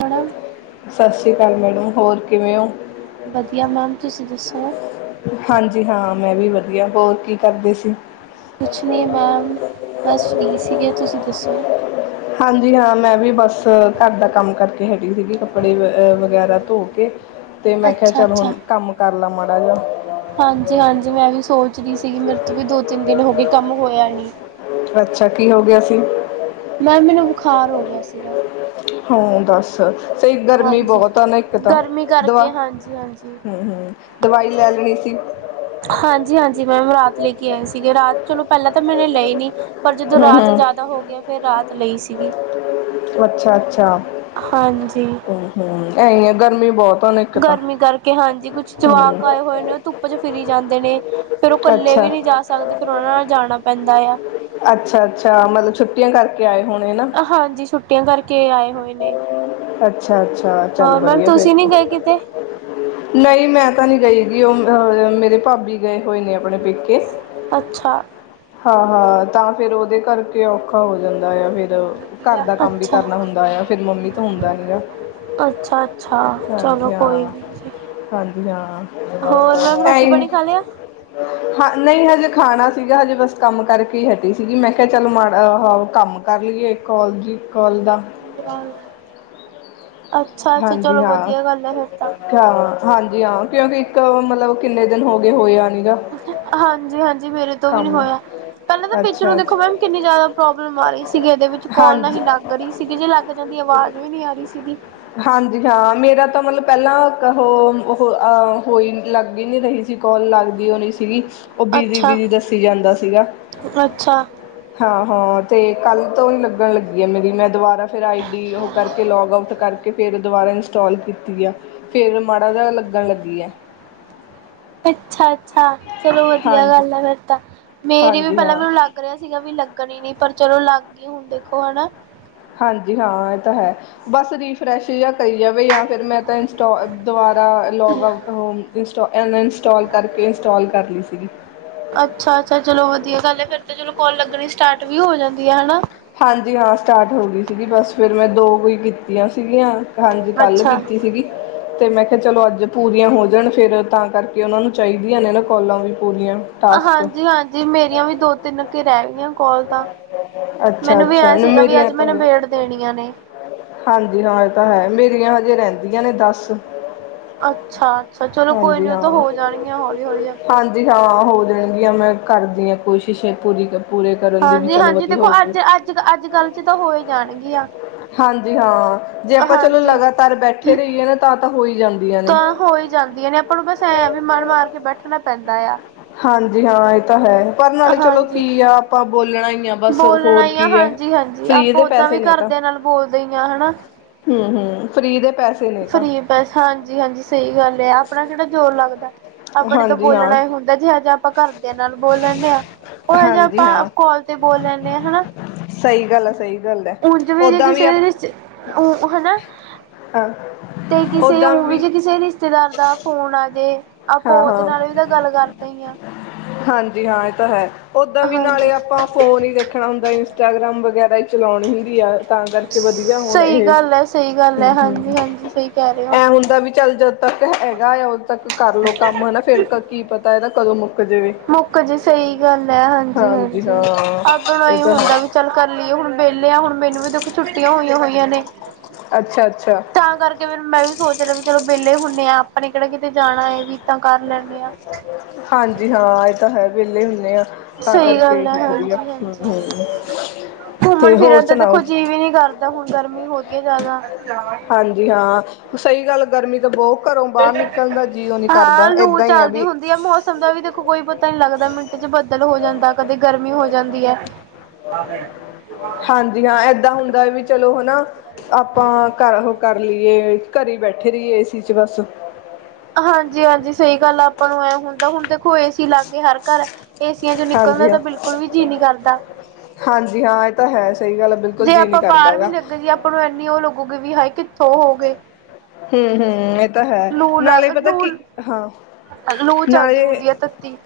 Madam ਸਤਿ ਸ਼੍ਰੀ ਅਕਾਲ ਮੈਡਮ ਹੋਰ ਕਿਵੇਂ ਓ ਵਧੀਆ ਮੈਮ ਤੁਸੀਂ ਦੱਸੋ? ਹਾਂਜੀ ਹਾਂ ਮੈਂ ਵੀ ਵਧੀਆ ਹੋਰ ਕੀ ਕਰਦੇ ਸੀ? ਕੁਛ ਨਹੀਂ ਮੈਮ ਬਸ ਫਰੀ ਸੀਗੇ ਤੁਸੀਂ ਦੱਸੋ? ਹਾਂਜੀ ਹਾਂ ਮੈਂ ਵੀ ਬਸ ਘਰ ਦਾ ਕੰਮ ਕਰਕੇ ਹਟੀ ਸੀਗੀ ਕੱਪੜੇ ਵ ਵਗੈਰਾ ਧੋ ਕੇ ਤੇ ਮੈਂ ਕਿਹਾ ਅੱਛਾ ਚੱਲ ਹੁਣ ਅੱਛਾ ਕੰਮ ਕਰ ਲਾ ਮਾੜਾ ਜਾ ਹਾਂਜੀ, ਹਾਂਜੀ ਮੈਂ ਵੀ ਸੋਚ ਰਹੀ ਸੀਗੀ ਮੇਰੇ ਤੋਂ ਵੀ ਦੋ ਤਿੰਨ ਦਿਨ ਹੋ ਗਏ ਕੰਮ ਹੋਇਆ ਨੀ। ਅੱਛਾ ਕੀ ਹੋ ਗਿਆ ਸੀ ਮੈਮ ਮੈਨੂੰ ਬੁਖਾਰ ਹੋ ਗਿਆ ਸੀਗਾ ਹਾ ਦੱਸ ਸਹੀ ਗਰਮੀ ਹਾਂਜੀ ਬਹੁਤ ਆ ਨਾ ਇੱਕ ਤਾਂ ਗਰਮੀ ਦਵਾ ਕਰਕੇ ਹਾਂਜੀ ਹਾਂਜੀ ਹੂੰ, ਹੂੰ ਦਵਾਈ ਲੈ ਲੈਣੀ ਸੀ ਹਾਂਜੀ, ਹਾਂਜੀ ਮੈਮ ਰਾਤ ਲੈ ਕੇ ਆਏ ਸੀਗੇ ਰਾਤ ਚਲੋ ਪਹਿਲਾਂ ਤਾਂ ਮੈਨੇ ਲਈ ਨੀ ਪਰ ਜਦੋਂ ਹੂੰ ਰਾਤ ਹੂੰ ਜ਼ਿਆਦਾ ਹੋ ਗਿਆ ਫਿਰ ਰਾਤ ਲਈ ਸੀਗੀ ਅੱਛਾ-ਅੱਛਾ ਹਾਂਜੀ। ਹੁਂ ਐਹੀ ਹੈ, ਗਰਮੀ ਬਹੁਤ ਆ ਨਾ ਇੱਕ ਤਾਂ ਗਰਮੀ ਕਰਕੇ। ਹਾਂਜੀ, ਕੁਛ ਜਵਾਕ ਹੂੰ ਆਏ ਹੋਏ ਨੇ, ਉਹ ਧੁੱਪ ਚ ਫਿਰੀ ਜਾਂਦੇ ਨੇ। ਫਿਰ ਉਹ ਇਕੱਲੇ ਵੀ ਅੱਛਾ ਨਹੀ ਜਾ ਸਕਦੇ। ਫਿਰ ਉਹਨਾਂ ਨਾਲ ਜਾਣਾ ਪੈਂਦਾ ਆ। ਅੱਛਾ- ਅੱਛਾ ਮਤਲਬ ਛੁੱਟੀਆਂ ਕਰਕੇ ਆਏ ਹੋਣੇ ਨਾ? ਹਾਂਜੀ, ਛੁੱਟੀਆਂ ਕਰਕੇ ਆਏ ਹੋਏ ਨੇ। ਅੱਛ-ਅੱਛਾ, ਚੱਲ ਹੋਰ ਮੈਮ ਵਧੀਆ ਫਿਰ ਤੁਸੀਂ ਨੀ ਤਾਂ। ਗਏ ਕਿਤੇ? ਨਹੀਂ, ਮੈਂ ਤਾਂ ਨਹੀ ਗਈ ਵੀ, ਜੀ ਉਹ ਮੇਰੇ ਭਾਬੀ ਗਏ ਹੋਏ ਨੇ ਆਪਣੇ ਪੇਕੇ। ਅੱਛਾ? ਹਾਂ- ਹਾਂ, ਤਾਂ ਫਿਰ ਉਹਦੇ ਕਰਕੇ 'ਔਖਾ ਹੋ ਜਾਂਦਾ ਆ ਫਿਰ ਮਤਲਬ ਘਰ ਦਾ ਕੰਮ ਵੀ ਅੱਛਾ, ਕਰਨਾ ਹੁੰਦਾ ਆ, ਫਿਰ ਮੰਮੀ ਤੋ ਹੁੰਦਾ ਨੀ ਆ। ਅੱਛਾ-ਅੱਛਾ, ਚਲੋ ਕੋਈ ਨੀ ਜੀ। ਹਾਂਜੀ ਹਾਂ, ਹੋਰ ਮੈਮ ਰੋਟੀ ਟਾਈਮ? ਪਾਣੀ ਖਾ ਲਿਆ? ਹਾਂ, ਨਹੀਂ ਹਜੇ ਖਾਣਾਂ ਸੀਗਾ ਹਜੇ ਬਸ- ਕੰਮ ਕਰਕੇ ਹਟੀ ਸੀਗੀ। ਮੈਂ ਕਿਹਾ ਚਲ ਮਾੜਾ ਕੰਮ ਕਰ ਲਈਏ। ਇਕ ਕੋਲ ਸੀ ਕੋਲ ਦਾ। ਅੱਛਾ-ਅੱਛਾ। ਹਾਂਜੀ ਚਲੋ ਹਾਂ ਵਧੀਆ ਗੱਲ ਹੈ ਫੇਰ ਤਾਂ। ਹਾਂਜੀ ਹਾਂ, ਕਿਉਂਕਿ, ਇੱਕ ਮਤਲਬ ਕਿੰਨੇ ਦਿਨ ਹੋ ਗਏ ਹੋਏਆ ਨੀ ਨਾ। ਹਾਂਜੀ- ਹਾਂਜੀ, ਮੇਰੇ ਤੋਂ ਵੀ ਨਹੀ ਹੋਇਆ। ਪਹਿਲਾਂ ਤਾਂ ਪਿਛੇ ਅੱਛਾ ਨੂੰ ਦੇਖੋ ਅੱਛਾ ਮੈਮ, ਕਿੰਨੀ ਜ਼ਿਆਦਾ ਪ੍ਰੋਬਲਮ ਆ ਰਹੀ ਸੀਗੀ, ਇਹਦੇ ਵਿੱਚ ਕਾਲ ਨਾ ਹਾਂਜੀ ਲੱਗ ਰਹੀ ਠੀਕ ਏ ਜੇ ਲੱਗ ਜਾਂਦੀ, ਆਵਾਜ਼ ਵੀ ਨਹੀਂ ਆ ਰਹੀ ਸੀਗੀ। ਹਾਂਜੀ ਹਾਂ। ਮੇਰਾ ਤਾਂ ਮਤਲਬ ਪਹਿਲਾ। [inaudible] ਲੱਗ ਹੀ ਨਹੀ ਰਹੀ ਸੀ ਕੋਲ ਲੱਗਦੀ ਉਹ ਨੀ ਸੀਗੀ, ਉਹ ਬਿਜੀ- ਅੱਛਾ। ਬਿਜੀ ਦੱਸੀ ਜਾਂਦਾ ਸੀਗਾ। ਅੱਛਾ ਹਾਂ-ਹਾਂ, 'ਤੇ ਕੱਲ ਤੋਂ ਹੀ ਲੱਗਣ ਲੱਗੀ ਆ, ਮੇਰੀ ਮੈਂ ਦੁਬਾਰਾ ਫਿਰ ਆਈਡੀ ਉਹ ਕਰਕੇ, ਲੋੌਗ ਆਊਟ ਕਰਕੇ ਤੇ ਫਿਰ ਦੁਬਾਰਾ ਇੰਸਟੋਲ ਕੀਤੀ ਆ, ਫਿਰ ਮਾੜਾ ਜਿਹਾ ਲੱਗਣ ਲੱਗੀ ਹੈ। ਅੱਛਾ-ਅੱਛਾ, ਚਲੋ ਵਧੀਆ ਹਾਂਜੀ ਗੱਲ ਆ ਫਿਰ ਤਾਂ, ਮੇਰੀ ਵੀ ਹਾਂਜੀ ਪਹਿਲਾਂ ਹਾਂ ਮੈਨੂੰ ਲੱਗ ਲੱਗ ਰਿਹਾ ਸੀਗਾ ਵੀ ਲੱਗਣ ਹੀ ਨਹੀਂ, ਪਰ ਚਲੋ ਲੱਗ ਗਈ ਹੁਣ ਦੇਖੋ ਹਨਾ। ਹਾਂਜੀ, ਹਾਂ ਇਹ ਤਾਂ ਹੈ, ਬਸ ਰੀਫਰੈਸ਼ ਜੇਹਾ ਕਰੀ ਜਾਵੇ ਯਾ ਫਿਰ ਮੈਂ ਤਾਂ ਇੰਸਟੋ ਦੁਬਾਰਾ ਲੌਗ ਆਊਟ ਹੋ, ਇੰਸਟੋ ਅਨਇੰਸਟਾਲ ਕਰਕੇ, ਇੰਸਟੋਲ ਕਰ ਲਈ ਸੀਗੀ। ਅੱਛਾ -ਅੱਛਾ, ਚਲੋ ਵਧੀਆ ਗੱਲ ਹੈ, ਫਿਰ ਤਾਂ ਚਲੋ ਕੋਲ ਲੱਗਣੀ ਸਟਾਰਟ ਵੀ ਹੋ ਜਾਂਦੀ ਹੈ, ਹਨਾ? ਹਾਂਜੀ ਹਾਂ ਸਟਾਰਟ ਹੋ ਗਈ ਸੀਗੀ, ਬਸ ਫਿਰ ਮੈਂ ਦੋ ਕੁ, ਈ ਕੀਤੀਆਂ ਸੀਗੀਆਂ ਹਾਂਜੀ, ਕੱਲ ਅੱਛਾ ਕੀਤੀ ਸੀਗੀ। ਤੇ ਮੈਂ ਕਿਹਾ ਚਲੋ, ਅੱਜ ਪੂਰੀਆਂ ਹੋ ਜਾਣ, ਫਿਰ ਤਾਂ ਕਰਕੇ ਉਹਨਾਂ ਨੂੰ ਚਾਹੀਦੀਆਂ ਨੇ ਨਾ ਕੋਲਾਂ ਵੀ ਪੂਰੀਆਂ। ਟਾਸਕ ਹਾਂਜੀ- ਹਾਂਜੀ ਮੇਰੀਆਂ ਵੀ ਦੋ ਤਿੰਨ ਕੇ ਰਹਿ ਗਈਆਂ, ਕੋਲ ਤਾਂ ਅੱਛਾ ਮੈਨੂੰ ਵੀ ਅੱਛਾ ਐਂ ਸੀਗਾ ਵੀ ਮੇਰੀਆਂ ਅੱਜ ਤਾਂ ਮੈਨੂੰ ਨੇ ਬੇੜ ਦੇਣੀਆਂ ਨੇ। ਹਾਂਜੀ ਹਾਂ, ਇਹ ਤਾਂ ਹੈ ਮੇਰੀਆਂ ਹਜੇ ਰਹਿੰਦੀਆਂ ਨੇ ਦੱਸ। ਅੱਛਾ -ਅੱਛਾ, ਚਲੋ ਕੋਈ ਨੀ ਉਹ ਤਾਂ ਹਾਂ ਹੋ ਜਾਣੀਆਂ ਹੌਲੀ- ਹੌਲੀ ਆਪੇ। ਹਾਂਜੀ ਹਾਂ, ਹੋ ਜਾਣਗੀਆਂ ਮੈਂ ਕਰਦੀਆ ਹਾਂ ਕੋਸ਼ਿਸ਼ ਪੂਰੀ ਤੇ ਪੂਰੇ- ਕਰਨ ਦੀ ਵੀ ਹਾਂਜੀ ਚਲੋ -ਹਾਂਜੀ ਵਧੀਆ ਦੇਖੋ ਹੋ ਜਾਵੇ ਅੱਜ -ਅੱਜ- ਅੱਜ ਕੱਲ ਚ ਤਾਂ ਹੋ ਹੀ ਜਾਣਗੀਆ। ਹਾਂਜੀ ਹਾਂ, ਜੇ ਆਪਾਂ ਚਲੋ ਲਗਾਤਾਰ ਬੈਠੇ ਰਹੀਏ ਨਾ ਤਾਂ- ਤਾਂ ਹੋ ਹੀ ਜਾਂਦੀਆਂ ਨੇ। ਤਾਂ ਹੋ ਹੀ ਜਾਂਦੀਆਂ ਨੇ, ਆਪਾਂ ਨੂੰ ਬਸ ਐਂ ਵੀ ਮਨ ਮਾਰ ਕੇ ਬੈਠਣਾ ਪੈਂਦਾ ਆ। ਹਾਂਜੀ ਹਾਂ, ਇਹ ਤਾਂ ਹੈ। ਪਰ ਨਾਲੇ ਚਲੋ ਹਾਂਜੀ। ਕੀ ਆ? ਆਪਾਂ ਬੋਲਣਾ ਹੀ ਆ ਬਸ ਬੋਲਣਾ ਹੋਰ ਹੀ ਆ ਕੀ ਹੈ, ਹਾਂਜੀ-ਹਾਂਜੀ ਫਰੀ ਆਪਾਂ ਦੇ ਓਦਾਂ ਪੈਸੇ ਵੀ ਨੇ ਇਹ ਤਾਂ। ਘਰਦਿਆਂ ਨਾਲ ਬੋਲਦੇ ਹੀ ਆ ਹਨਾ? ਹੂੰ- ਹੂੰ, ਫਰੀ ਦੇ ਪੈਸੇ ਨੇ ਤਾਂ ਫਰੀ ਪੈਸਾ ਹਾਂਜੀ-ਹਾਂਜੀ ਸਈ ਗੱਲ ਐ ਆਪਣਾ ਕੇੜਾ ਜ਼ੋਰ ਲੱਗਦਾ, ਆਪਾਂ ਨੇ ਤਾਂ ਹਾਂਜੀ ਹਾਂ ਬੋਲਣਾ ਈ ਹੁੰ ਦਾ ਜਿਹਾ ਜਾ ਆਪਾਂ ਘਰਦੇਆਂ ਨਾਲ ਬੋਲ ਲੈਨੇ ਆਂ ਓਹੇ ਜਿਆ ਹਾਂਜੀ ਆਪਾਂ ਹਾਂ ਕੋਲ ਤੇ ਬੋਲ ਲੈਨੇ ਆਂ ਹਨਾ। ਸਹੀ ਗੱਲ ਹੈ ਸਹੀ ਗੱਲ ਹੈ ਉਂਜ ਵੀ ਜੇ ਓਦਾਂ ਕਿਸੇ ਰਿਸ਼ ਊਂ ਹਨਾ। ਹਾਂ। ਤੇ ਕਿਸੇ ਊਂ ਵੀੇ ਜੇ ਕਿਸੇ ਰਿਸ਼ ਰਿਸ਼ਤੇਦਾਰ ਦਾ ਫੋਨ ਆ ਜੇ, ਆਪਾਂ ਹਾਂ ਓਦੇ ਹਾਂ ਨਾਲ ਵੀ ਤਾਂ ਗੱਲ ਕਰਦੇ ਈ ਆਂ। ਹਾਂਜੀ ਹਾਂ ਏਹ ਤਾਂ ਹੈ, ਓਦਾਂ ਵੀ ਨਾਲੇ ਹਾਂਜੀ। ਆਪਾਂ ਫੋਨ ਈ ਦੇਖਣਾ ਹੁੰਦਾ, ਇੰਸਟਾਗ੍ਰਾਮ ਵਗੈਰਾ ਈ। ਚਲੌਣੀ ਹੁੰਦੀ ਆ ਤਾਂ ਕਰਕੇ ਵਦੀਆ ਹੁਣ ਸਹੀ ਇਹ, ਗੱਲ ਹੈ, ਸਹੀ ਗੱਲ ਹੈ, ਹੂੰ-ਹੂੰ। ਹਾਂਜੀ ਹਾਂਜੀ ਸਹੀ ਕਹਿ ਰਹੇ ਹੋ। ਐਂ ਹੁੰਦਾ ਵੀ ਚੱਲ ਜਦ ਤੱਕ ਹੈਗਾ ਏਆ ਓਦੋਂ ਤੱਕ ਕਰ ਲਓ ਕੰਮ ਹਨਾ ਫਿਰ ਕ ਕੀ ਪਤਾ ਏਹਦਾ ਕਦੋਂ ਮੁੱਕ ਜਵੇ। ਮੁੱਕ ਜੇ ਸਈ ਗੱਲ ਐ ਹਾਂਜੀ-ਹਾਂਜੀ, ਹਾਂ ਆਪਾਂ ਨੂੰ ਇਹ ਐਈਂ ਤਾਂ ਹੈ ਹੁੰਦਾ ਵੀ ਚੱਲ ਕਰ ਲਈਏ ਹੁਣ ਵੇਲੇ ਆ, ਹੁਣ ਮੈਨੂੰ ਵੀ ਦੇਖੋ ਛੁੱਟੀਆਂ ਹੋਈਆਂ-ਹੋਈਆਂ ਨੇ। ਅੱਛਾ-ਅੱਛਾ। ਤਾਂ ਕਰਕੇ ਫਿਰ ਮੈਂ ਵੀ ਸੋਚ ਲਿਆ ਵੀ ਚਲੋ ਵੇਲੇ ਹੁੰਨੇ ਆਂ ਆਪਾਂ ਨੇ ਕੇੜਾ ਕਿਤੇ ਜਾਣਾ ਏ ਵੀ ਤਾਂ ਕਰ ਲੈਨੇ ਆਂ। ਹਾਂਜੀ ਹਾਂ ਏਹ ਤਾਂ ਹੈ ਵੇਲੇ ਹੁੰਨੇ ਆਂ। ਤਾਂ ਸਹੀ ਕਰਕੇ ਗੱਲ ਹੈ, ਏਹੀ ਵਦੀਆ, ਹੂੰ-ਹੂੰ। ਘੁੰਮਣ-ਫਿਰਨ ਤੇ ਦੇਖੋ ਜੀਅ ਵੀ ਨੀ ਕਰਦਾ ਹੁਣ ਗਰਮੀ ਹੋ ਰਈ ਏ ਜ਼ਾਦਾ। ਹਾਂਜੀ ਹਾਂ। ਸਈ ਗੱਲ ਗਰਮੀ ਤਾਂ ਬੋਹ ਘਰੋਂ ਬਾਰ ਨਿਕਲਣ ਦਾ ਜੀ ਓ ਨੀ ਕਰਦਾ ਏਦਾਂ ਈ ਆ ਵੀ ਤੇ ਆ ਮੌਸਮ ਦਾ ਵੀ ਦੇਖੋ ਕੋਈ ਪਤਾ ਨੀ ਲੱਗਦਾ ਮਿੰਟ ਚ ਬੱਦਲ ਹੋ ਜਾਂਦਾ, ਕਦੇ ਗਰਮੀ ਹੋ ਜਾਂਦੀ ਐ। [inaudible] ਵੀ ਹਾਂ ਏਦਾਂ ਹੁੰਦਾ ਐ ਵੀ ਚਲੋ ਹਨਾ ਆਪਾਂ ਘਰ ਓਹ ਕਰ ਲਈਏ ਘਰੇ ਈ ਬੈਠੇ ਰਈਏ ਏ ਸੀ ਚ ਬਸ। ਹਾਂਜੀ-ਹਾਂਜੀ ਸਈ ਗੱਲ ਆਪਾਂ ਨੂੰ ਐ ਹੁੰਦਾ ਹੁਣ ਦੇਖੋ ਏ ਸੀ ਲਾਗੇ ਹਰ ਘਰ। ਏਸੀਆਂ ਚੋਂ ਨਿਕਲਨ ਦਾ ਹਾਂਜੀ ਤਾਂ ਹਾਂ ਬਿਲਕੁਲ ਵੀ ਜੀਅ ਨੀ ਕਰਦਾ। ਹਾਂਜੀ ਹਾਂ ਏਹ ਤਾਂ ਹੈ ਸਈ ਗੱਲ ਐ ਬਿਲਕੁਲ ਜੇ ਜੀਅ ਨੀ ਆਪਾਂ ਕਰਦਾ ਬਾਹਰ ਵੀ ਹੈਗਾ। ਲੱਗੇ ਜੀ ਆਪਾਂ ਨੂੰ ਇੰਨੀ ਓਹ ਲੱਗੂਗੀ ਵੀ, ਹਾਏ ਕਿੱਥੋਂ ਓ ਹੋ ਗੇ। ਹੂੰ-ਹੂੰ ਏਹ ਤਾਂ ਹੈ ਲ ਨਾਲੇ ਪਤਾ ਲੂ ਕੀ, ਹਾਂ। ਲੂ ਚੱਲਦੀ ਨਾਲੇ, ਹੁੰਦੀ ਆ ਤੱਤੀ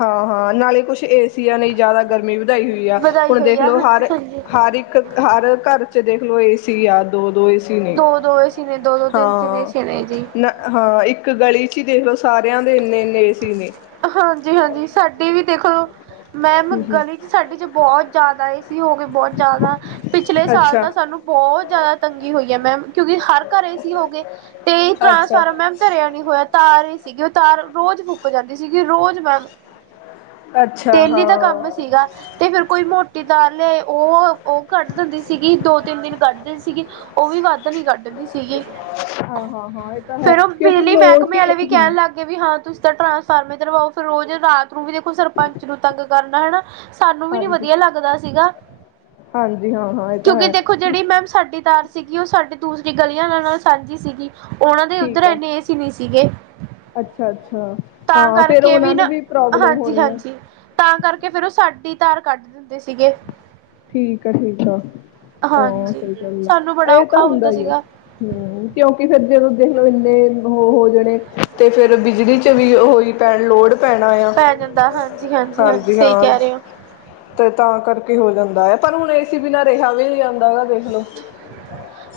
ਹਾਂ-ਹਾਂ ਨਾਲੇ ਕੁੱਛ ਏਸੀ ਆ ਨੇ ਜ਼ਾਦਾ ਗਰਮੀ ਵਧਾਈ ਹੋਈ ਆ, ਵਧਾਈ ਹੁਣ ਹੋਈ ਦੇਖ ਆ ਲੋ ਹਾਂਜੀ। ਹਰ-ਹਰ ਇੱਕ ਇੱਕ ਹਰ ਘਰ ਚ ਦੇਖਲੋ ਏ ਸੀ ਆ ਦੋ-ਦੋ ਏ ਸੀ ਦੋ-ਦੋ ਏ ਸੀ ਨੇ ਦੋ-ਦੋ, ਤਿੰਨ-ਤਿੰਨ ਏ ਸੀ ਨੇ ਜੀ। ਨਾ ਹਾਂ ਇੱਕ ਗਲੀ ਚ ਈ ਦੇਖ ਲਓ ਸਾਰੇਆਂ ਦੇ ਇੰਨੇ-ਇੰਨੇ ਏ ਸੀ ਨੇ। ਹਾਂਜੀ-ਹਾਂਜੀ ਸਾਡੀ ਵੀ ਦੇਖ ਲੋ। ਮੈਮ ਹਮ ਗਲੀ ਚ ਸਾਡੀ ਚ ਬੋਹ ਜ਼ਾਦਾ ਏ ਸੀ ਹੋ ਗਏ ਬੋਹ ਜ਼ਾਦਾ। ਪਿਛਲੇ ਹਮ ਸਾਲ ਅੱਛਾ ਤਾਂ ਸਾਨੂੰ ਬੋਹਤ ਜਾਦਾ ਤੰਗੀ ਹੋਈ ਐ ਮੈਮ ਕਿਉਂਕਿ ਹਰ ਘਰ ਏਸੀ ਹੋ ਗਏ ਤੇ ਅੱਛਾ ਟਰਾਂਸਫਾਰਮ ਮੈਮ ਧਰਿਆ ਨਈਂ ਹੋਇਆ ਤਾਰ ਈ ਸੀਗੀ ਓ ਤਾਰ ਰੋਜ ਫੁਕ ਜਾਂਦੀ ਸੀਗੀ ਰੋਜ ਮੈਮ। ਅੱਛਾ ਡੇਲੀ ਦਾ ਹਾਂ ਕੰਮ ਸੀਗਾ। ਤੇ ਫਿਰ ਕੋਈ ਮੋਟੀ ਤਾਰ ਲਿਆਏ ਓਹ ਓ ਕੱਢ ਦਿੰਦੀ ਸੀਗੀ ਦੋ ਤਿੰਨ ਦਿਨ ਕੱਢ ਦਿੰਦੀ ਸੀਗੀ। ਓਹ ਵੀ ਵੱਦ ਵੱਦ ਨੀ ਕੱਢਦੀ ਸੀਗੀ, ਹਾਂ ਹਾਂ ਹਾਂ ਇਹ ਤਾਂ ਹੈ ਫਿਰ ਓਹ ਕਿਉਂਕਿ ਬਿਜਲੀ ਲੋੜ ਮਹਿਕਮੇ ਹੀ ਆਲੇ ਵੀ ਹਾਂ ਕੈਣ ਲਾਗ ਗੇ ਵੀ ਹਾਂ ਤੁਸੀਂ ਤਾਂ ਟਰਾਂਸਫਾਰਮਰ ਈ ਧਰਵਾਓ ਫਿਰ ਰੋਜ਼ ਰਾਤ ਨੂੰ ਵੀ ਦੇਖੋ ਸਰਪੰਚ ਨੂੰ ਤੰਗ ਕਰਨਾ ਹਨਾ। ਸਾਨੂੰ ਵੀ ਨੀ ਹਾਂਜੀ ਵਦੀਆ ਲੱਗਦਾ ਸੀਗਾ। ਹਾਂਜੀ, ਹਾਂ ਹਾਂ, ਇਹ ਤਾਂ ਕਿਉਂਕਿ ਹੈ। ਦੇਖੋ ਜਿਹੜੀ ਮੈਮ ਸਾਡੀ ਤਾਰ ਸੀਗੀ, ਉਹ ਸਾਡੀ ਦੂਸਰੀ ਗਲੀਆਂ ਨਾਲ, ੳਨਾਂ ਨਾਲ ਸਾਂਝੀ ਸੀਗੀ। ਉਹਨਾਂ ਦੇ ਠੀਕ ਉੱਧਰ, ਆ ਇੰਨੇ ਏਸੀ ਨਹੀਂ ਸੀਗੇ। ਅੱਛਾ ਅੱਛਾ, ਤਾਂ ਹਾਂ, ਫਿਰ ਕਰਕੇ ਉਹਨਾਂ ਨੂੰ ਨਾ ਵੀ ਪ੍ਰੋਬਲਮ ਹਾਂਜੀ ਹੋਣੀ ਆ। ਹਾਂਜੀ ਤਾਂ ਕਰਕੇ, ਫਿਰ ਉਹ ਸਾਡੀ ਤਾਰ ਕੱਢ ਦਿੰਦੇ ਸੀਗੇ। ਠੀਕ ਆ ਠੀਕ ਆ, ਤਾਂ ਹਾਂਜੀ ਸਹੀ ਗੱਲ ਆ, ਸਾਨੂੰ ਬੜਾ ਇਹ ਤਾਂ ਔਖਾ ਹੁੰਦਾ ਹੀ ਆ, ਸੀਗਾ ਹਮ। ਕਿਉਂਕਿ ਫਿਰ ਜਦੋਂ ਦੇਖ ਲਓ ਇੰਨੇ ਹੋ ਹੋ ਜਾਣੇ, ਤੇ ਫਿਰ ਬਿਜਲੀ 'ਚੱ ਵੀ ਹੋਈ ਪੈਣ ਲੋੜ ਪੈਣਾ ਆ, ਪੈ ਜਾਂਦਾ ਹਾਂਜੀ ਹਾਂਜੀ ਸਹੀ ਹਾਂ। ਕਹਿ ਰਹੇ ਹੋ ਤੇ ਤਾਂ ਕਰਕੇ ਹੋ ਜਾਂਦਾ ਹੈ, ਪਰ ਹੁਣ ਏ ਸੀ ਬਿਨਾਂ ਰਿਹਾ ਵੀ ਨਹੀਂ ਜਾਂਦਾਂ।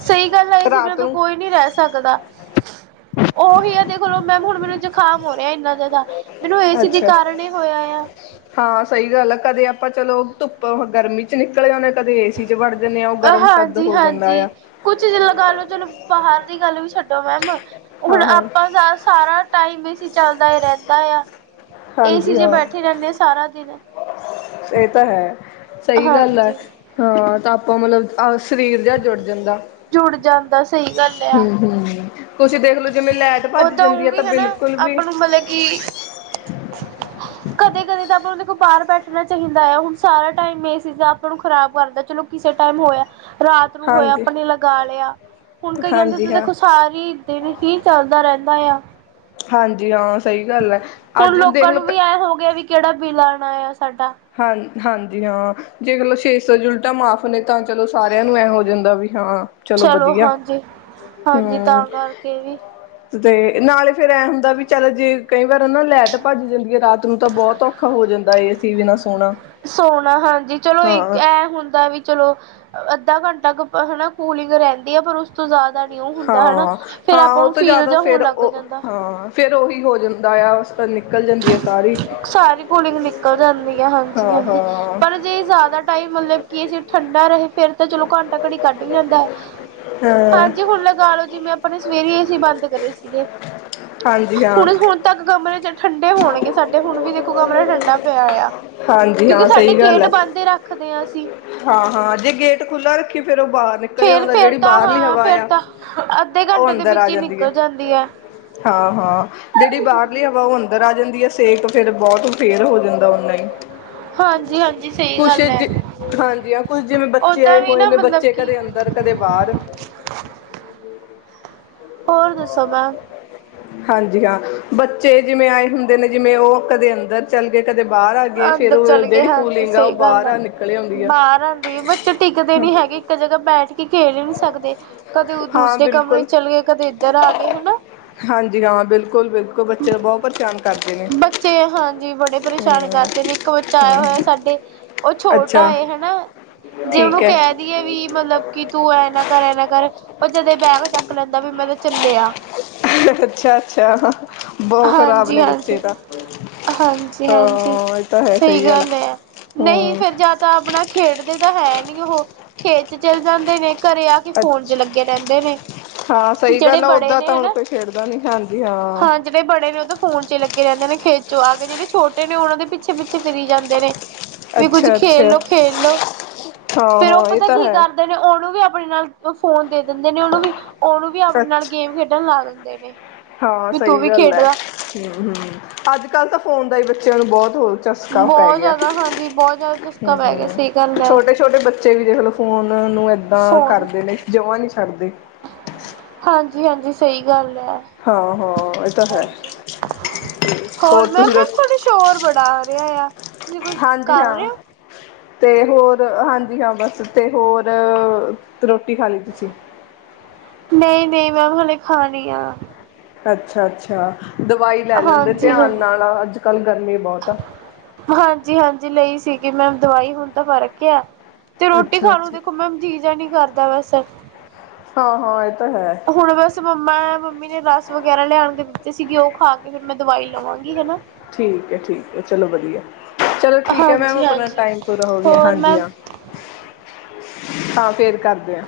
ਸਹੀ ਗੱਲ ਆਈ, ਏ ਸੀ ਬਿਨਾਂ ਰਾਤ ਤਾਂ ਨੂੰ ਕੋਈ ਨਹੀਂ ਰਹਿ ਸਕਦਾ। ਉਹੀ ਹੈ ਦੇਖਲੋ ਮੈਮ, ਹੁਣ ਮੈਨੂੰ ਜ਼ੁਖਾਮ ਹੋ ਰਿਹਾ ਇਹਨਾ ਜ਼ਿਆਦਾ ਮੈਨੂੰ, ਏ ਸੀ ਦੇ ਅੱਛਾ ਕਾਰਨ ਹੋਇਆ ਆ। ਹਾਂ ਸਹੀ ਗੱਲ ਆ, ਕਦੇ ਆਪਾਂ ਚਲੋ ਧੁੱਪ ਗਰਮੀਂ 'ਚੱ ਨਿਕਲੇ, ਕਦੇ ਏ ਸੀ ਵੜ ਜਾਂਦੇ ਆ, ਉਹ ਗਰਮ ਸਰਦ ਹਾਂਜੀ ਹੋ ਜਾਂਦਾ ਹਾਂਜੀ, ਆ ਕੁੱਛ ਲਗਾ ਲਓ, ਚਲੋ ਬਾਹਰ ਦੀ ਗੱਲ ਵੀ ਛੱਡੋ ਮੈਮ ਹੁਣ ਹਾਂ ਹਾਂ ਆਪਾਂ ਸਾਰਾ ਟਾਈਮ ਏ ਸੀ ਚੱਲਦਾ ਰਹਿੰਦਾ ਆ, ਏ ਸੀ ਹਾਂਜੀ ਜੇ ਹਾਂ ਬੈਠੇ ਰਹਿੰਦੇ ਆ ਸਾਰਾ ਦਿਨ ਇਹ ਤਾਂ ਹੈ, ਸਹੀ ਗੱਲ ਹੈ, ਹਾਂਜੀ ਹਾਂ ਤਾਂ ਆਪਾਂ ਮਤਲੱਬ ਆਹ ਸਰੀਰ ਜਿਹਾ ਜੁੜ ਜਾਂਦਾ, ਜੁੜ ਜਾਂਦਾ ਸਹੀ ਗੱਲ ਆ ਹਮ ਹਮ। ਤੁਸੀਂ ਦੇਖਲੋ ਜਿਵੇਂ ਲਾਈਟ ਭੱਜ ਓਦਾਂ ਜਾਂਦੀ ਉਹ ਹੈ, ਵੀ ਤਾਂ ਹਨਾ ਬਿਲਕੁੱਲ ਵੀ ਆਪਾਂ [unintelligible] ਕਦੇ ਕਦੇ ਤਾਂ ਆਪਾਂ ਉਹ ਦੇਖੋ, ਬਾਹਰ ਬੈਠਣਾ ਚਾਹੀਦਾ ਆ। ਹੁਣ ਸਾਰਾ ਟਾਈਮ, ਇਹ ਚੀਜ਼ਾਂ ਆਪਾਂ ਨੂੰ ਖ਼ਰਾਬ ਕਰਦਾ। ਚਲੋ ਕਿਸੇ ਟਾਈਮ ਹੋਇਆ, ਰਾਤ ਨੂੰ ਹੋਇਆ ਹਾਂਜੀ ਆਪਣੇ ਲਗਾ ਲਿਆ। ਹੁਣ ਕਈਆਂ ਹਾਂਜੀ ਹਾਂ ਸਾਰੇ ਦਿਨ ਹੀ, ਚੱਲਦਾ ਰਹਿੰਦਾ ਆ। ਹਾਂਜੀ ਹਾਂ, ਸਹੀ ਗੱਲ ਹੈ। ਹੁਣ ਅੱਜ ਲੋਕਾਂ ਦੇਖਲੋ ਨੂੰ ਵੀ ਐਂ ਹੋ ਗਿਆ, ਵੀ ਕਿਹੜਾ ਬਿੱਲ ਆਉਣਾ ਆ ਸਾਡਾ ਹਾਂ ਹਾਂਜੀ ਹਾਂ, ਦੇਖ ਲੋ ਛੇ ਸੌ ਉਨੀਟਾਂ ਉਲਟਾ ਮਾਫ਼ ਆਪਣੇ ਤਾਂ ਚਲੋ ਸਾਰਿਆਂ ਨੂੰ ਐ ਹੋ ਜਾਂਦਾ, ਵੀ ਹਾਂ ਚਲੋ ਵਧੀਆ ਹਾਂਜੀ, ਹੂੰ ਤਾਂ ਕਰਕੇ ਵੀ ਤੇ ਨਾਲੇ, ਫਿਰ ਐਂ ਹੁੰਦਾ ਵੀ ਚੱਲ ਜੇ ਕਈ ਵਾਰ ਉਹ ਨਾ ਲੈਟ ਭੱਜ ਜਾਂਦੀ ਹੈ ਰਾਤ ਨੂੰ, ਤਾਂ ਬਹੁਤ ਔਖਾ ਹੋ ਜਾਂਦਾ ਏ ਸੀ ਬਿਨਾਂ ਸੋਣਾ ਸੋਣਾ ਹਾਂਜੀ, ਚਲੋ ਇੱਕ ਹਾਂ ਹੁੰਦਾ ਵੀ ਚਲੋ, ਅੱਧਾ ਘੰਟਾ 'ਕੁ ਹਨਾ ਕੂਲਿੰਗ ਰਹਿੰਦੀ ਆ, ਪਰ ਉਸ ਤੋਂ ਜ਼ਿਆਦਾ ਨੀ ਉਹ ਹੁੰਦਾ ਹਨਾ। ਹਾਂ ਫੇਰ ਹਾਂ ਆਪਾਂ ਉਹ ਨੂੰ ਤੋਂ ਫੀਲ ਜ਼ਿਆਦਾ ਜਾ ਹੋਣ ਫਿਰ, ਲੱਗ ਉਹ ਜਾਂਦਾ। ਹਾਂ ਫਿਰ ਉਹੀ ਹੋ ਜਾਂਦਾ ਆ ਨਿਕਲ [unintelligible] ਹੁੰਦੀ ਹੈ ਸਾਰੀ ਸਾਰੀ ਕੁਲਿੰਗ ਨਿਕਲ ਜਾਂਦੀ ਆ, ਹਾਂਜੀ ਹਾਂ ਹਾਂਜੀ। ਹਾਂ ਪਰ ਜੇ ਜ਼ਿਆਦਾ ਟਾਈਮ ਮਤਲੱਬ ਕੀ ਏਸੀਂ ਠੰਡਾ ਰਹੇ, ਫਿਰ ਤਾਂ ਚਲੋ ਘੰਟਾ ਘੜੀ ਕੱਟ ਵੀ ਜਾਂਦਾ ਹੈ। ਹਾਂ। ਹਾਂਜੀ ਹੁਣ ਲਗਾ ਲਓ ਜਿਵੇਂ ਆਪਣੇ ਸਵੇਰੇ ਅ ਸੀ ਬੰਦ ਕਰੇ ਸੀਗੇ, ਹਾਂਜੀ ਹਾਂ ਹੁਣ- ਹੁਣ ਤੱਕ ਕਮਰੇ 'ਚ ਠੰਡੇ ਹੋਣਗੇ ਸਾਡੇ, ਹੁਣ ਵੀ ਦੇਖੋ ਕਮਰਾ ਠੰਡਾ ਪਿਆ ਆ, ਹਾਂਜੀ ਕਿਉਂਕਿ ਹਾਂ ਸਾਡੇ ਸਹੀ ਗੱਲ ਗੇਟ ਹੈ ਬੰਦ ਰੱਖ ਰੱਖਦੇ ਹਾਂ ਅਸੀਂ ਹਾਂ ਹਾਂ, ਜੇ ਗੇਟ ਖੁੱਲ੍ਹਾ ਰੱਖੀ, ਫੇਰ ਉਹ ਬਾਹਰ ਨਿਕਲ ਨੱਕਲੀ ਫੇਰ ਆਉਂਦਾ, ਫੇਰ ਜਿਹੜੀ ਤਾਂ ਬਾਹਰਲੀ ਹਾਂ ਹਵਾ ਫੇਰ ਆ, ਤਾਂ ਅੱਧੇ ਉਹ ਘੰਟੇ ਦੇ ਅੰਦਰ ਆ ਵਿੱਚ ਹੀ ਜਾਂਦੀ ਹੈ। ਨਿਕਲ ਹੈ ਹਾਂ ਹਾਂ, ਜਿਹੜੀ ਬਾਹਰਲੀ ਹਵਾ ਉਹ ਅੰਦਰ ਆ ਜਾਂਦੀ ਹੈ, ਸੇਕ ਫੇਰ ਬਹੁਤ ਫੇਰ ਹੋ ਜਾਂਦਾ ਓਨਾ ਹੀ ਹਾਂਜੀ ਹਾਂਜੀ ਸਹੀ ਕੁਛ ਗੱਲ ਹੈ ਜ ਹਾਂਜੀ ਹਾਂ ਕੁਝ ਜਿਵੇਂ ਬੱਚੇ ਓਦਾਂ ਆਏ ਵੀ ਹੋਏ ਨਾ ਨੇ ਮਤਲਬ ਬੱਚੇ ਕਿ ਕਦੇ ਅੰਦਰ ਕਦੇ ਬਾਰ। ਹੋਰ ਦਸੋ ਮੈਮ। ਹਾਂਜੀ ਹਾਂ ਬੱਚੇ ਜਿਵੇਂ ਆਏ ਹੁੰਦੇ ਨੇ ਜਿਵੇਂ ਉਹ ਕਦੇ ਅੰਦਰ ਚੱਲ ਗਏ ਕਦੇ ਬਾਰ ਆ ਗਏ, ਫੇਰ ਅੰਦਰ ਉਹ ਚਲੇ ਗਏ ਜਿਹੜੀ ਹਾਂਜੀ ਕੂਲਿੰਗ ਆ ਉਹ ਬਾਰ ਆ ਨਿਕਲ ਆਉਂਦੀ ਆ। ਤੇ ਬੱਚੇ ਟਿਕਦੇ ਨੀ ਹੈਗੇ ਇੱਕ ਜਗ੍ਹਾ ਬੈਠ ਕੇ ਖੇਲ ਨੀ ਸਕਦੇ। ਕਦੇ ਉਹ ਹਾਂ ਦੂਸਰੇ ਕਮਰੇ ਬਿਲਕੁਲ ਚਲ ਗਏ, ਕਦੇ ਇ ਇਧਰ ਆ ਗਏ ਹਨਾ। ਹਾਂਜੀ ਹਾਂ ਬਿਲਕੁਲ ਬਿਲਕੁਲ ਬੱਚੇ ਤਾਂ ਬਹੁਤ ਪਰੇਸ਼ਾਨ ਕਰਦੇ ਨੇ। ਪਰਸ਼ਾਨ ਹੂੰ ਕਰਦੇ ਨੇ, ਇੱਕ ਬੱਚਾ ਆਇਆ ਹੋਇਆ ਸਾਡੇ, ਉਹ ਛੋਟਾ ਅੱਛਾ ਆਏ ਹਨਾ, ਜੇ ਉਹਨੂੰ ਠੀਕ ਹੈ ਕਹਿ ਵੀ ਐ ਵੀ ਮਤਲਬ ਕੀ ਤੂੰ ਐ ਨਾ ਕਰ ਐ ਨਾ ਕਰ। ਉਹ ਜਦੇ ਬੈਗ ਚੱਕ ਲੈਂਦਾ ਵੀ ਮੈਂ ਤਾਂ ਚੱਲੇਆ। ਅੱਛਾ ਅੱਛਾ ਬਹੁਤ ਖ਼ਰਾਬ ਨੇ ਬੱਚੇ ਹਾਂਜੀ-ਹਾਂਜੀ। ਤਾਂ ਹਾਂਜੀ ਹਾਂ। ਹਾਂਜੀ ਇਹ ਤਾਂ ਹੈ ਸਹੀ ਆ ਗੱਲ ਐ, ਨਹੀਂ ਹਮ ਫੇਰ ਜਾਂ ਤਾਂ ਆਪਣਾ ਖੇਡਦੇ ਤਾਂ ਹੈ ਨੀ ਉਹੋ, ਖੇਤ ਚ ਚਲ ਜਾਂਦੇ ਨੇ, ਘਰੇ ਆ ਕੇ ਫੋਨ ਚ ਅੱਛਾ ਲੱਗੇ ਰਹਿੰਦੇ ਨੇ। ਹਾਂ ਸਹੀ ਜਿਹੜੇ ਗੱਲ ਆ ਬੜੇ ਓਦਾਂ ਨੇ ਤਾਂ ਹੁਣ ਹਨਾ ਕੋਈ ਖੇਡਦਾ ਨੀ, ਹਾਂਜੀ ਹਾਂ। ਜਿਹੜੇ ਬੜੇ ਨੇ ਉਹ ਫੋਨ ਚ ਲੱਗੇ ਰਹਿੰਦੇ ਨੇ ਖੇਤ ਚੋਂ ਆ ਕੇ ਜਿਹੜੇ ਛੋਟੇ ਨੇ ਉਹਨਾਂ ਦੇ ਪਿੱਛੇ ਪਿੱਛੇ ਫਿਰੀ ਜਾਂਦੇ ਨੇ। ਵੀ ਕੁੱਝ ਅੱਛਾ ਖੇਲ ਅੱਛਾ ਲੋ ਖੇਲ ਲੋੋ। ਹਾਂ ਫੇਰ ਉਹ ਹਾਂ ਇਹ ਪਤਾ ਤਾਂ ਕੀ ਹੈ ਕਰ ਦੇ ਨੇ। ਉਹਨੂੰ ਵੀ ਆਪਣੇ ਨਾਲ ਫੋਨ ਦੇ ਦਿੰਦੇ ਨੇ ਉਹਨੂੰ ਵੀ, ਉਹਨੂੰ ਵੀ ਆਪਣੇ ਨਾਲ ਅੱਛਾ ਗੇਮ ਖੇਡਣ ਲਾ ਦਿੰਦੇ ਨੇ, ਵੀ ਤੂੰ ਵੀ ਖੇਡਦਾ। ਹੂ ਹੂ ਅੱਜ ਕੱਲ ਤਾਂ ਫੋਨ ਦਾ ਹੀ ਬੱਚਿਆਂ ਨੂੰ ਬਹੁਤ ਹੋ ਚਸਕਾ ਪੈ ਬਹੁਤ ਗਿਆ। ਜ਼ਿਆਦਾ ਹਾਂਜੀ ਬਹੁਤ ਜ਼ਿਆਦਾ ਹੂ ਚਸਕਾ ਪੈ ਗਿਆ ਹੂ, ਸਹੀ ਗੱਲ ਹੈ ਛੋਟੇ ਛੋਟੇ ਬੱਚੇ ਵੀ ਦੇਖਲੋ ਫੋਨ ਨੂੰ ਏਦਾਂ ਫੋਨ ਕਰਦੇ ਨੇ ਜਮਾਂ ਨਹੀਂ ਛੱਡਦੇ। ਹਾਂਜੀ ਹਾਂਜੀ ਸਹੀ ਗੱਲ ਐ। ਹਾਂ ਹਾਂ ਇਹ ਤਾਂ ਹੈ ਹਾਂਜੀ ਹੋਰ ਮੈਮ ਤੁਸੀਂ ਮੈਮ ਤੁਹਾਡੇ ਰੋਟੀ ਸ਼ੋਰ ਬੜਾ ਆ ਰਿਹਾ ਆ। ਤੁਸੀਂ ਕੋਈ ਹਾਂਜੀ ਕਰ ਹਾਂ ਰਹੇ ਹੋ। ਅਤੇ ਹੋਰ ਹਾਂਜੀ ਹਾਂ ਬਸ ਅਤੇ ਹੋਰ ਰੋਟੀ ਖਾ ਲੀ ਤੁਸੀਂ? ਨਹੀਂ ਨਹੀਂ ਮੈਂ ਹਲੇ ਖਾਣੀ ਆ। ਅੱਛਾ ਅੱਛਾ ਦਵਾਈ ਲੈ ਲੈਂਦੇ ਹਾਂਜੀ ਹਾਂ। ਧਿਆਨ ਨਾਲ ਅੱਜ ਕੱਲ੍ਹ ਗਰਮੀ ਬਹੁਤ ਆ। ਹਾਂਜੀ ਹਾਂਜੀ ਲਈ ਸੀਗੀ ਮੈਮ ਦਵਾਈ ਹੁਣ ਤਾਂ ਫਰਕ ਆ ਤੇ ਰੋਟੀ ਅੱਛਾ ਖਾਣ ਨੂੰ ਅੱਛਾ ਦੇਖੋ ਮੈਮ ਜੀਅ ਜਾ ਨੀ ਕਰਦਾ ਬਸ। ਹਾਂ ਹਾਂ ਇਹ ਤਾਂ ਹੈ। ਹੁਣ ਬਸ ਮੰਮਾ ਮੰਮੀ ਨੇ ਰਸ ਵਗੈਰਾ ਲਿਆਣ ਕੇ ਦਿੱਤੇ ਸੀਗੇ ਉਹ ਖਾ- ਤੇ ਫ਼ਿਰ ਮੈਂ ਦਵਾਈ ਲਵਾਂਗੀ ਹਨਾ। ਠੀਕ ਐ ਠੀਕ ਐ ਚਲੋ ਵਧੀਆ। ਚਲੋ ਠੀਕ ਐ ਮੈਮ ਹਾਂਜੀ ਆਪਣਾ ਹਾਂਜੀ ਟਾਈਮ ਪੂਰਾ ਹੋ ਗਿਆ, ਹੋਰ ਹਾਂਜੀ ਮੈਮ ਹਾਂ ਤਾਂ ਫੇਰ ਕਰਦੇ ਆ।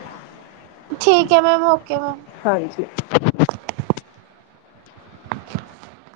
ਠੀਕ ਐ ਮੈਮ ਓਕੇ ਮੈਮ। ਹਾਂਜੀ। [unintelligible]